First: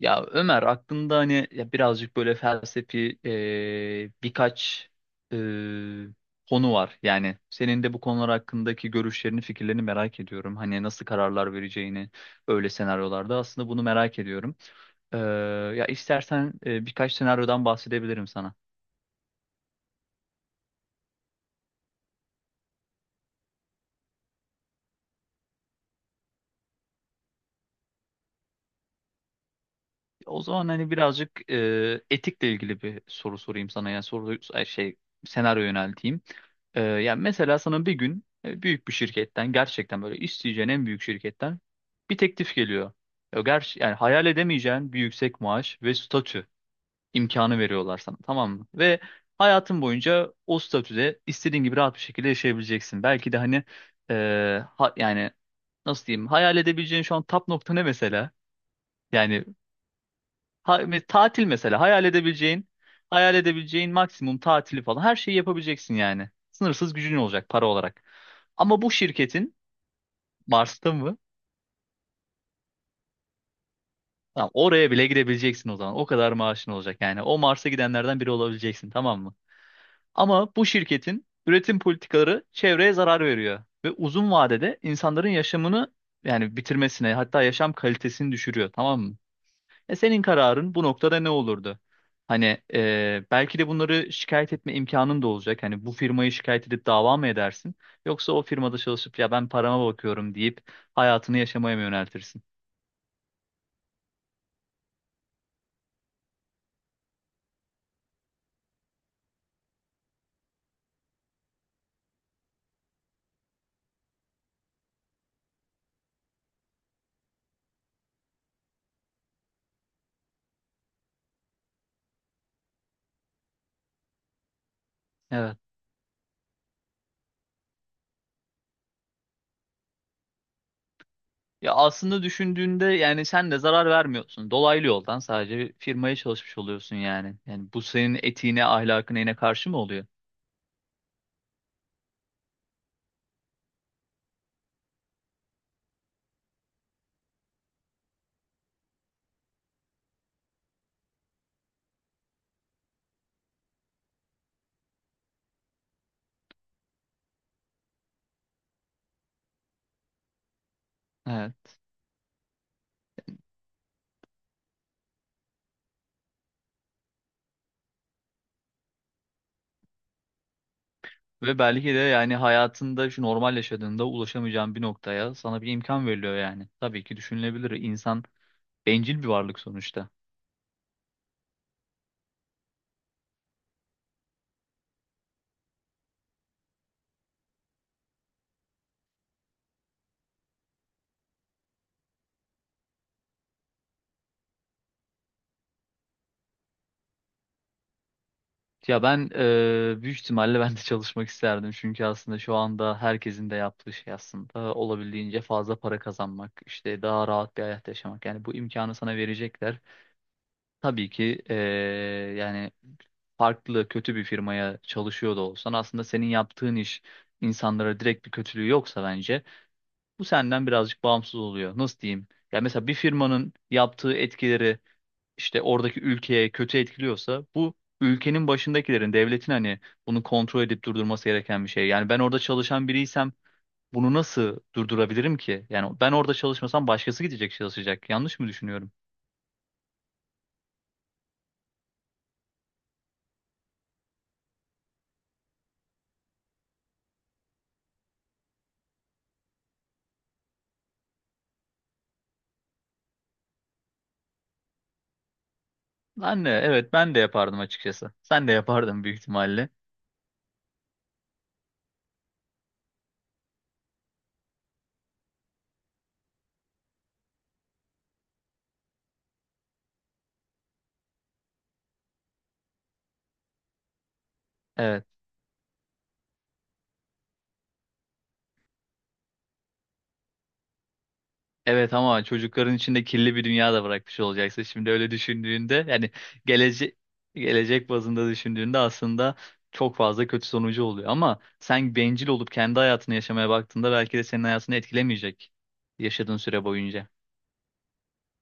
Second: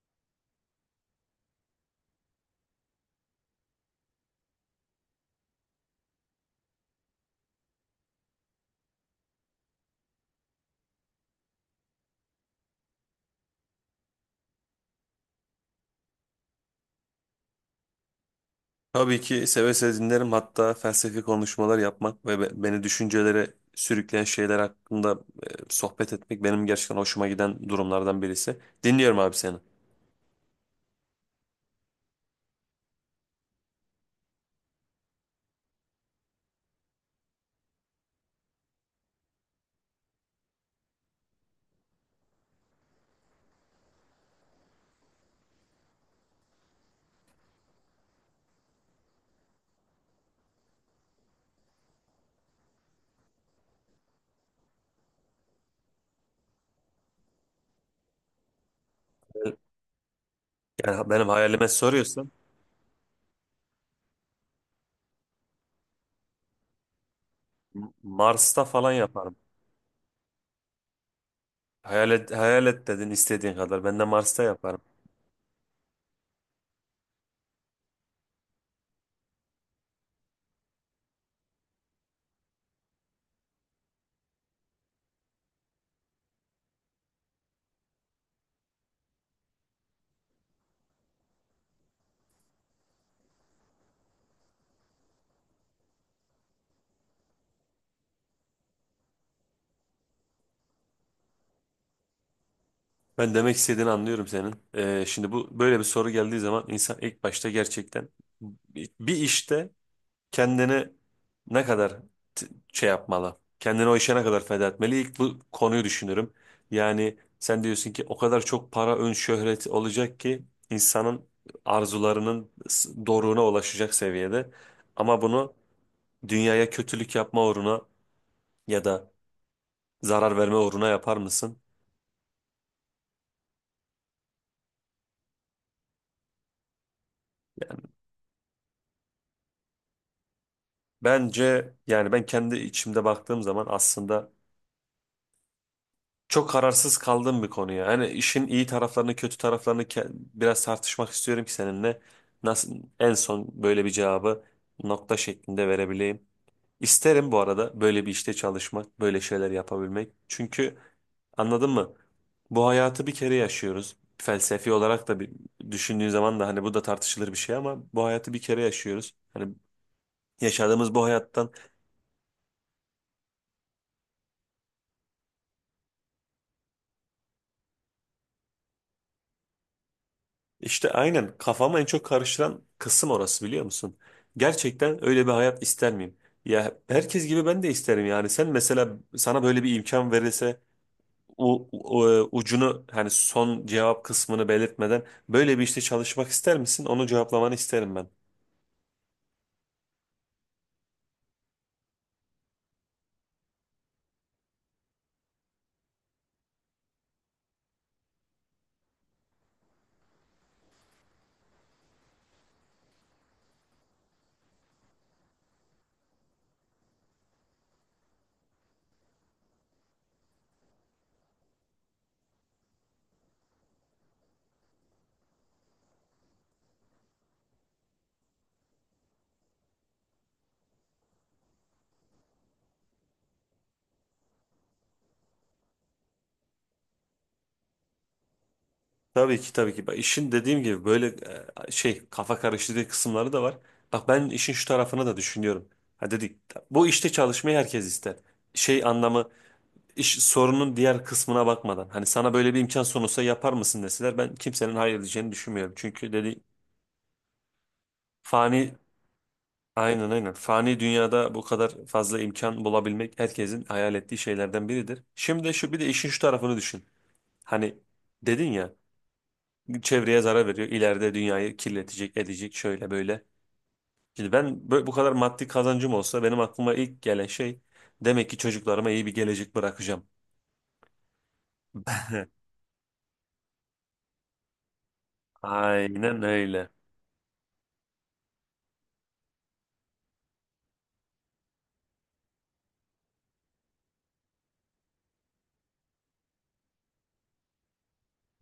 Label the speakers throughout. Speaker 1: Ya Ömer aklında hani ya birazcık böyle felsefi birkaç e, konu var. Yani senin de bu konular hakkındaki görüşlerini, fikirlerini merak ediyorum. Hani nasıl kararlar vereceğini öyle senaryolarda aslında bunu merak ediyorum. Ee, ya istersen birkaç senaryodan bahsedebilirim sana.
Speaker 2: Tabii ki seve seve dinlerim. Hatta felsefi konuşmalar yapmak ve beni düşüncelere sürükleyen şeyler hakkında sohbet etmek benim gerçekten hoşuma giden durumlardan birisi. Dinliyorum abi seni.
Speaker 1: O zaman hani birazcık etikle ilgili bir soru sorayım sana. Yani soru ay şey senaryo yönelteyim. Yani mesela sana bir gün büyük bir şirketten gerçekten böyle isteyeceğin en büyük şirketten bir teklif geliyor. Ya ger yani hayal edemeyeceğin bir yüksek maaş ve statü imkanı veriyorlar sana, tamam mı? Ve hayatın boyunca o statüde istediğin gibi rahat bir şekilde yaşayabileceksin. Belki de hani e, yani nasıl diyeyim, hayal edebileceğin şu an nokta ne mesela? Yani ve
Speaker 2: Yani benim
Speaker 1: tatil
Speaker 2: hayalime
Speaker 1: mesela hayal
Speaker 2: soruyorsan
Speaker 1: edebileceğin, hayal edebileceğin maksimum tatili falan her şeyi yapabileceksin yani. Sınırsız gücün olacak, para olarak.
Speaker 2: Mars'ta
Speaker 1: Ama bu
Speaker 2: falan yaparım.
Speaker 1: şirketin Mars'ta mı?
Speaker 2: Hayal et, hayal et dedin istediğin kadar. Ben de Mars'ta
Speaker 1: Tamam,
Speaker 2: yaparım.
Speaker 1: oraya bile gidebileceksin o zaman. O kadar maaşın olacak yani. O Mars'a gidenlerden biri olabileceksin, tamam mı? Ama bu şirketin üretim politikaları çevreye zarar veriyor ve uzun vadede insanların yaşamını yani bitirmesine, hatta yaşam kalitesini düşürüyor, tamam mı? E senin kararın bu noktada ne olurdu? Hani belki de bunları şikayet etme imkanın da olacak. Hani bu firmayı şikayet edip dava mı edersin? Yoksa o firmada çalışıp ya ben parama bakıyorum deyip hayatını yaşamaya mı yöneltirsin?
Speaker 2: Ben demek istediğini anlıyorum senin. Şimdi bu böyle bir soru geldiği zaman insan ilk başta gerçekten bir işte kendini ne kadar t- şey yapmalı? Kendini o işe ne kadar feda etmeli? İlk bu konuyu düşünürüm. Yani sen diyorsun ki o kadar çok para, ön şöhret olacak ki insanın doruğuna ulaşacak seviyede. Ama bunu
Speaker 1: Evet.
Speaker 2: dünyaya kötülük yapma uğruna ya da zarar verme uğruna yapar mısın?
Speaker 1: Ya aslında düşündüğünde yani sen de zarar vermiyorsun. Dolaylı yoldan sadece bir firmaya çalışmış oluyorsun yani. Yani bu senin etiğine, ahlakına yine karşı mı oluyor?
Speaker 2: Bence yani ben kendi içimde baktığım zaman aslında çok kararsız kaldığım bir konu ya. Hani işin iyi taraflarını, kötü taraflarını biraz tartışmak istiyorum ki seninle nasıl en son böyle bir cevabı nokta şeklinde verebileyim. İsterim bu arada böyle bir işte çalışmak, böyle şeyler yapabilmek. Çünkü anladın
Speaker 1: Evet.
Speaker 2: mı? Bu hayatı bir kere yaşıyoruz. Felsefi olarak da bir düşündüğün zaman da hani bu da tartışılır bir şey, ama bu hayatı bir kere yaşıyoruz. Hani yaşadığımız bu hayattan.
Speaker 1: Ve belki de yani hayatında şu normal yaşadığında ulaşamayacağın bir noktaya sana bir imkan veriliyor yani. Tabii ki düşünülebilir. İnsan bencil bir varlık sonuçta.
Speaker 2: İşte aynen, kafamı en çok karıştıran kısım orası, biliyor musun? Gerçekten öyle bir hayat ister miyim? Ya herkes gibi ben de isterim yani. Sen mesela, sana böyle bir imkan verilse, ucunu, hani son cevap kısmını belirtmeden, böyle bir işte çalışmak ister misin? Onu cevaplamanı isterim ben.
Speaker 1: Ya ben büyük ihtimalle ben de çalışmak isterdim. Çünkü aslında şu anda herkesin de yaptığı şey aslında olabildiğince fazla para kazanmak, işte daha rahat bir hayat yaşamak. Yani bu imkanı sana verecekler. Tabii ki yani farklı kötü bir firmaya çalışıyor da olsan aslında senin yaptığın iş insanlara direkt bir kötülüğü yoksa bence bu senden birazcık bağımsız oluyor. Nasıl diyeyim? Ya mesela bir firmanın yaptığı etkileri işte oradaki ülkeye kötü etkiliyorsa bu ülkenin başındakilerin, devletin hani bunu kontrol edip durdurması gereken bir şey. Yani ben orada çalışan biriysem bunu nasıl durdurabilirim ki? Yani ben orada çalışmasam başkası gidecek, çalışacak. Yanlış mı düşünüyorum?
Speaker 2: Tabii ki, tabii ki. Bak, işin dediğim gibi böyle şey, kafa karıştırdığı kısımları da var. Bak, ben işin şu tarafını da düşünüyorum. Ha dedik, bu işte çalışmayı herkes ister. Şey anlamı, iş sorunun diğer kısmına bakmadan hani sana böyle bir imkan sunulsa yapar mısın deseler, ben kimsenin hayır edeceğini düşünmüyorum. Çünkü dedi,
Speaker 1: Anne, evet ben de yapardım açıkçası. Sen de
Speaker 2: fani,
Speaker 1: yapardın büyük ihtimalle.
Speaker 2: aynen aynen, fani dünyada bu kadar fazla imkan bulabilmek herkesin hayal ettiği şeylerden biridir. Şimdi de şu, bir de işin şu tarafını düşün. Hani dedin ya, çevreye zarar veriyor, ileride dünyayı kirletecek edecek, şöyle böyle. Şimdi ben bu
Speaker 1: Evet.
Speaker 2: kadar maddi kazancım olsa benim aklıma ilk gelen şey, demek ki çocuklarıma iyi bir gelecek bırakacağım.
Speaker 1: Evet ama çocukların içinde kirli bir dünya da bırakmış olacaksın. Şimdi öyle düşündüğünde yani
Speaker 2: Aynen öyle.
Speaker 1: gelecek gelecek bazında düşündüğünde aslında çok fazla kötü sonucu oluyor. Ama sen bencil olup kendi hayatını yaşamaya baktığında belki de senin hayatını etkilemeyecek yaşadığın süre boyunca.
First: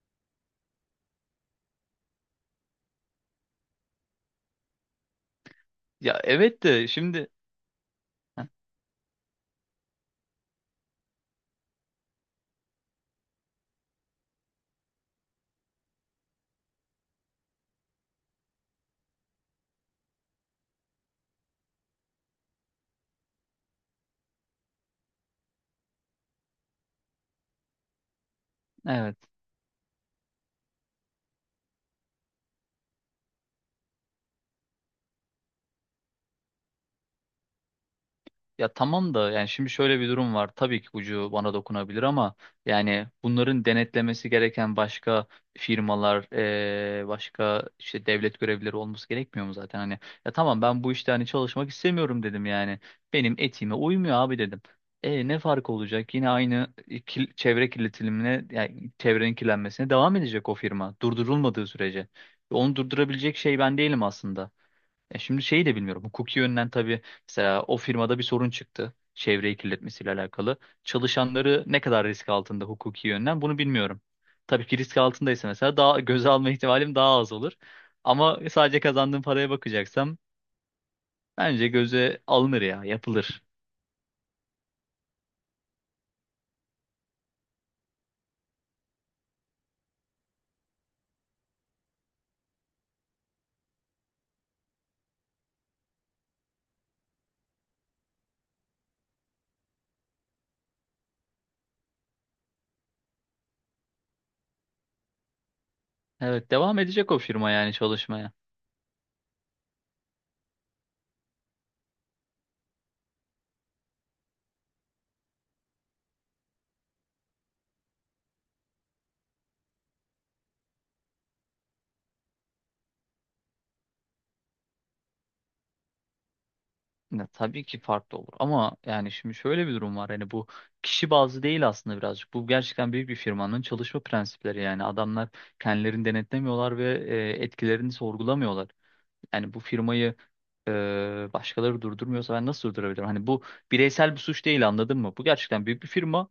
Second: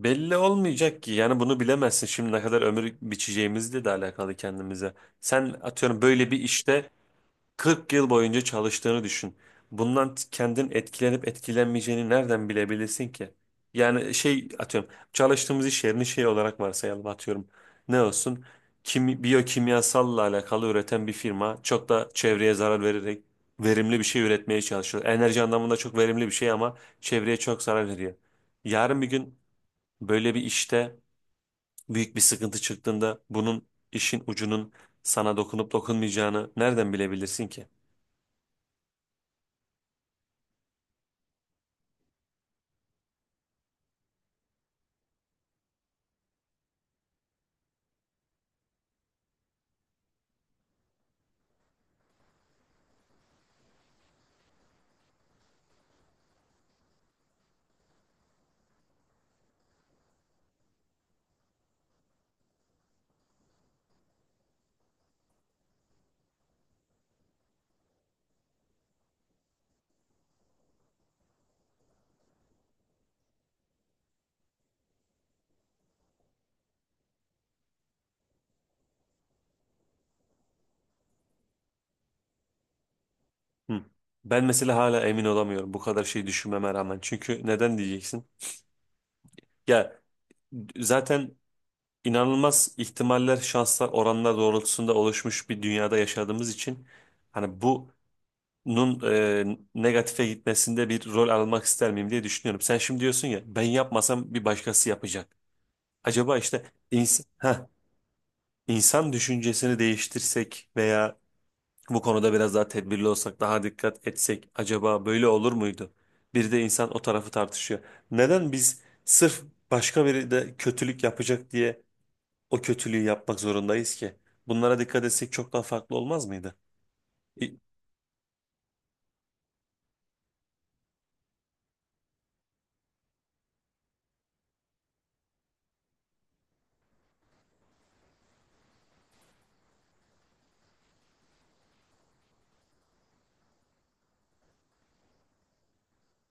Speaker 2: Belli olmayacak ki yani, bunu bilemezsin şimdi, ne kadar ömür biçeceğimizle de alakalı kendimize. Sen atıyorum
Speaker 1: Ya
Speaker 2: böyle bir
Speaker 1: evet de
Speaker 2: işte
Speaker 1: şimdi
Speaker 2: 40 yıl boyunca
Speaker 1: Heh,
Speaker 2: çalıştığını düşün. Bundan kendin etkilenip etkilenmeyeceğini nereden bilebilirsin ki? Yani şey, atıyorum çalıştığımız iş yerini şey olarak varsayalım, atıyorum. Ne olsun? Kim, biyokimyasalla alakalı üreten bir firma, çok da çevreye zarar vererek verimli bir şey üretmeye çalışıyor. Enerji anlamında çok verimli bir şey ama çevreye çok zarar veriyor. Yarın bir
Speaker 1: evet.
Speaker 2: gün, böyle bir işte büyük bir sıkıntı çıktığında bunun, işin ucunun sana dokunup dokunmayacağını nereden bilebilirsin ki?
Speaker 1: Ya tamam da yani şimdi şöyle bir durum var. Tabii ki ucu bana dokunabilir ama yani bunların denetlemesi gereken başka firmalar, başka işte devlet görevlileri olması gerekmiyor mu zaten? Hani ya tamam ben bu işte hani çalışmak istemiyorum dedim yani. Benim etime uymuyor abi dedim. E ne fark olacak? Yine aynı çevre kirletilimine, yani çevrenin kirlenmesine devam edecek o firma durdurulmadığı sürece. Onu durdurabilecek şey ben değilim aslında. E şimdi şeyi de bilmiyorum. Hukuki yönden tabii, mesela o firmada bir sorun çıktı. Çevreyi kirletmesiyle alakalı. Çalışanları ne kadar risk altında hukuki yönden bunu bilmiyorum. Tabii ki risk altındaysa mesela daha göze alma ihtimalim daha az olur. Ama sadece kazandığım paraya bakacaksam bence göze alınır ya, yapılır.
Speaker 2: Hı. Ben mesela hala emin olamıyorum bu kadar şey düşünmeme rağmen. Çünkü neden diyeceksin? Ya zaten, inanılmaz ihtimaller, şanslar, oranlar doğrultusunda oluşmuş bir dünyada yaşadığımız için hani bunun negatife gitmesinde bir rol almak ister miyim diye düşünüyorum. Sen şimdi diyorsun ya, ben yapmasam bir başkası yapacak. Acaba
Speaker 1: Evet,
Speaker 2: işte
Speaker 1: devam edecek o firma
Speaker 2: insan.
Speaker 1: yani çalışmaya.
Speaker 2: İnsan düşüncesini değiştirsek veya bu konuda biraz daha tedbirli olsak, daha dikkat etsek acaba böyle olur muydu? Bir de insan o tarafı tartışıyor. Neden biz sırf başka biri de kötülük yapacak diye o kötülüğü yapmak zorundayız ki? Bunlara dikkat etsek çok daha farklı olmaz mıydı?
Speaker 1: Ya,
Speaker 2: İ-
Speaker 1: tabii ki farklı olur ama yani şimdi şöyle bir durum var, hani bu kişi bazlı değil aslında, birazcık bu gerçekten büyük bir firmanın çalışma prensipleri. Yani adamlar kendilerini denetlemiyorlar ve etkilerini sorgulamıyorlar. Yani bu firmayı e, başkaları durdurmuyorsa ben nasıl durdurabilirim? Hani bu bireysel bir suç değil, anladın mı? Bu gerçekten büyük bir firma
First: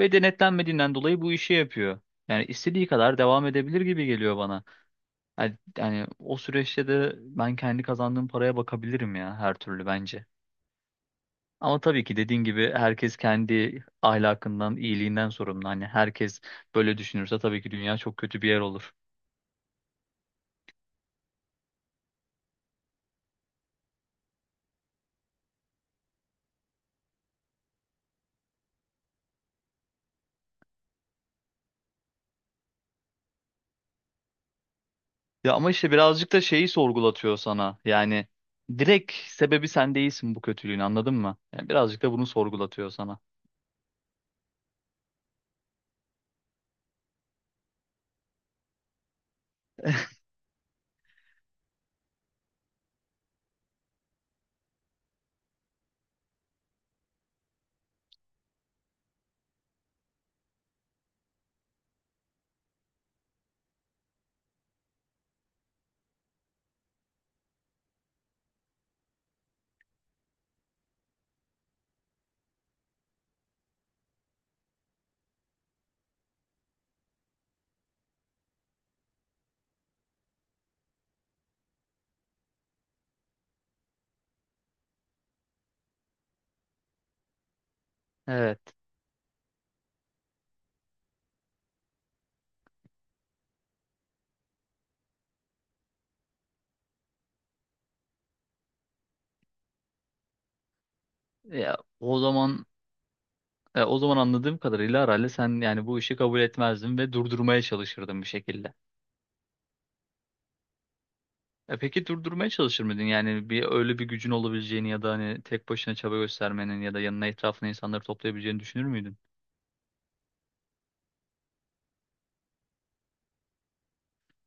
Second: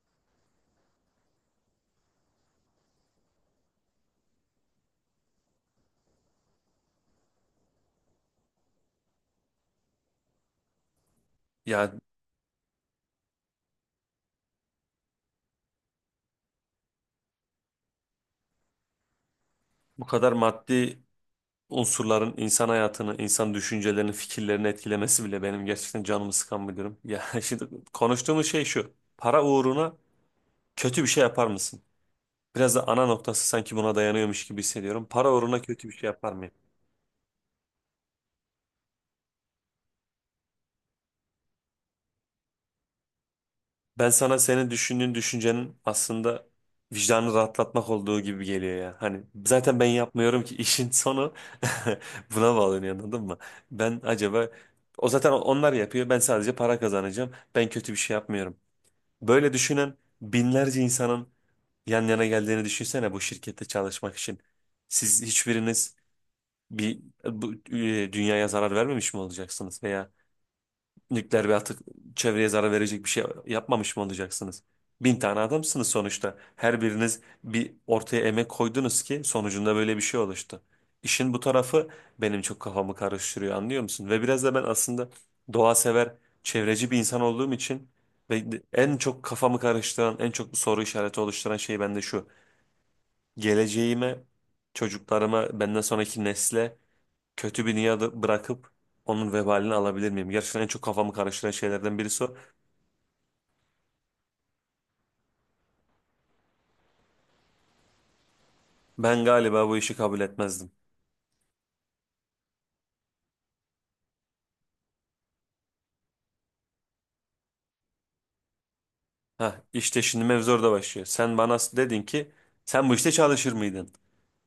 Speaker 1: ve denetlenmediğinden dolayı bu işi yapıyor. Yani istediği kadar devam edebilir gibi geliyor bana. Yani, yani o süreçte de ben kendi kazandığım paraya bakabilirim ya her türlü bence. Ama
Speaker 2: Yani
Speaker 1: tabii ki dediğin gibi herkes kendi ahlakından, iyiliğinden sorumlu. Hani herkes böyle düşünürse tabii ki dünya çok kötü bir yer olur.
Speaker 2: bu kadar maddi unsurların insan hayatını, insan düşüncelerini, fikirlerini etkilemesi bile benim gerçekten canımı sıkan bir durum. Ya şimdi konuştuğumuz şey şu: para uğruna kötü bir şey yapar mısın? Biraz da ana noktası sanki buna dayanıyormuş gibi hissediyorum. Para
Speaker 1: Ya
Speaker 2: uğruna
Speaker 1: ama
Speaker 2: kötü
Speaker 1: işte
Speaker 2: bir şey
Speaker 1: birazcık
Speaker 2: yapar
Speaker 1: da
Speaker 2: mıyım?
Speaker 1: şeyi sorgulatıyor sana. Yani direkt sebebi sen değilsin bu kötülüğün, anladın mı? Yani birazcık da bunu sorgulatıyor sana.
Speaker 2: Ben sana, senin düşündüğün düşüncenin aslında vicdanı rahatlatmak olduğu gibi geliyor ya. Hani zaten ben yapmıyorum ki, işin sonu buna bağlanıyor, anladın mı? Ben acaba, o zaten onlar yapıyor, ben sadece para kazanacağım, ben kötü bir şey yapmıyorum. Böyle düşünen binlerce insanın yan yana geldiğini düşünsene bu şirkette çalışmak için. Siz hiçbiriniz bir dünyaya zarar vermemiş mi olacaksınız veya nükleer bir atık, çevreye zarar verecek bir şey yapmamış mı olacaksınız? Bin tane adamsınız sonuçta. Her biriniz bir ortaya emek koydunuz ki sonucunda böyle bir şey oluştu. İşin bu tarafı benim çok kafamı karıştırıyor, anlıyor musun? Ve biraz da ben aslında doğa sever, çevreci bir insan olduğum için ve
Speaker 1: Evet.
Speaker 2: en çok kafamı karıştıran, en çok soru işareti oluşturan şey bende şu: geleceğime, çocuklarıma, benden sonraki nesle kötü bir dünyada bırakıp onun vebalini alabilir miyim? Gerçekten en çok kafamı karıştıran
Speaker 1: Ya
Speaker 2: şeylerden
Speaker 1: o
Speaker 2: birisi o.
Speaker 1: zaman o zaman anladığım kadarıyla herhalde sen yani bu işi kabul etmezdin ve durdurmaya çalışırdın bir şekilde.
Speaker 2: Ben galiba bu işi kabul etmezdim.
Speaker 1: E peki durdurmaya çalışır mıydın? Yani bir öyle bir gücün olabileceğini ya da hani tek başına çaba göstermenin ya da yanına, etrafına insanları toplayabileceğini düşünür müydün?
Speaker 2: Hah işte şimdi mevzu orada başlıyor. Sen bana dedin ki, sen bu işte çalışır mıydın?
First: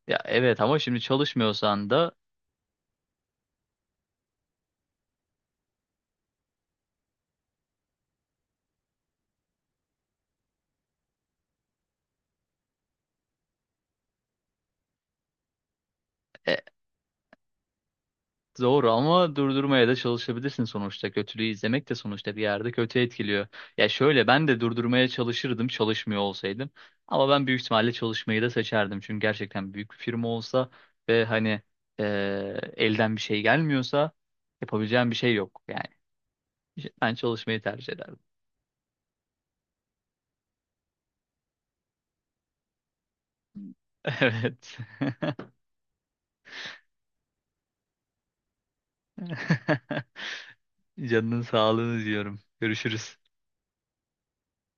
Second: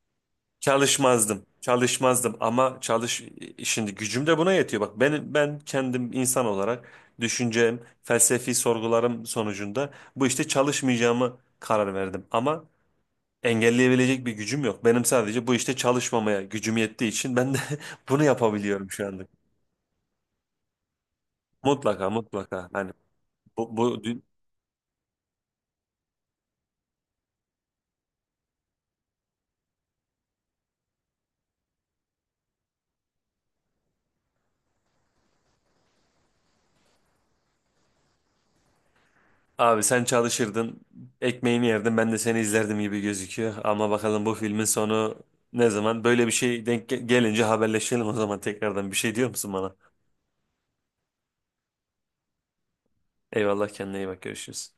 Speaker 1: Ya evet ama şimdi
Speaker 2: Çalışmazdım.
Speaker 1: çalışmıyorsan da
Speaker 2: Çalışmazdım ama şimdi gücüm de buna yetiyor. Bak, ben kendim insan olarak, düşüncem, felsefi sorgularım sonucunda bu işte çalışmayacağımı karar verdim. Ama engelleyebilecek bir gücüm yok. Benim sadece bu işte çalışmamaya
Speaker 1: e,
Speaker 2: gücüm yettiği için ben de bunu yapabiliyorum
Speaker 1: doğru,
Speaker 2: şu anda.
Speaker 1: ama durdurmaya da çalışabilirsin sonuçta. Kötülüğü izlemek de
Speaker 2: Mutlaka,
Speaker 1: sonuçta bir
Speaker 2: mutlaka.
Speaker 1: yerde
Speaker 2: Hani
Speaker 1: kötü etkiliyor.
Speaker 2: bu,
Speaker 1: Ya
Speaker 2: bu dün-
Speaker 1: şöyle, ben de durdurmaya çalışırdım çalışmıyor olsaydım. Ama ben büyük ihtimalle çalışmayı da seçerdim. Çünkü gerçekten büyük bir firma olsa ve hani e, elden bir şey gelmiyorsa yapabileceğim bir şey yok. Yani ben çalışmayı tercih ederdim.
Speaker 2: abi sen çalışırdın, ekmeğini yerdin, ben de seni izlerdim gibi gözüküyor. Ama bakalım bu filmin
Speaker 1: Evet.
Speaker 2: sonu ne zaman? Böyle bir şey denk gelince haberleşelim o zaman tekrardan. Bir şey diyor musun bana?
Speaker 1: Canının sağlığını diyorum. Görüşürüz.
Speaker 2: Eyvallah, kendine iyi bak, görüşürüz.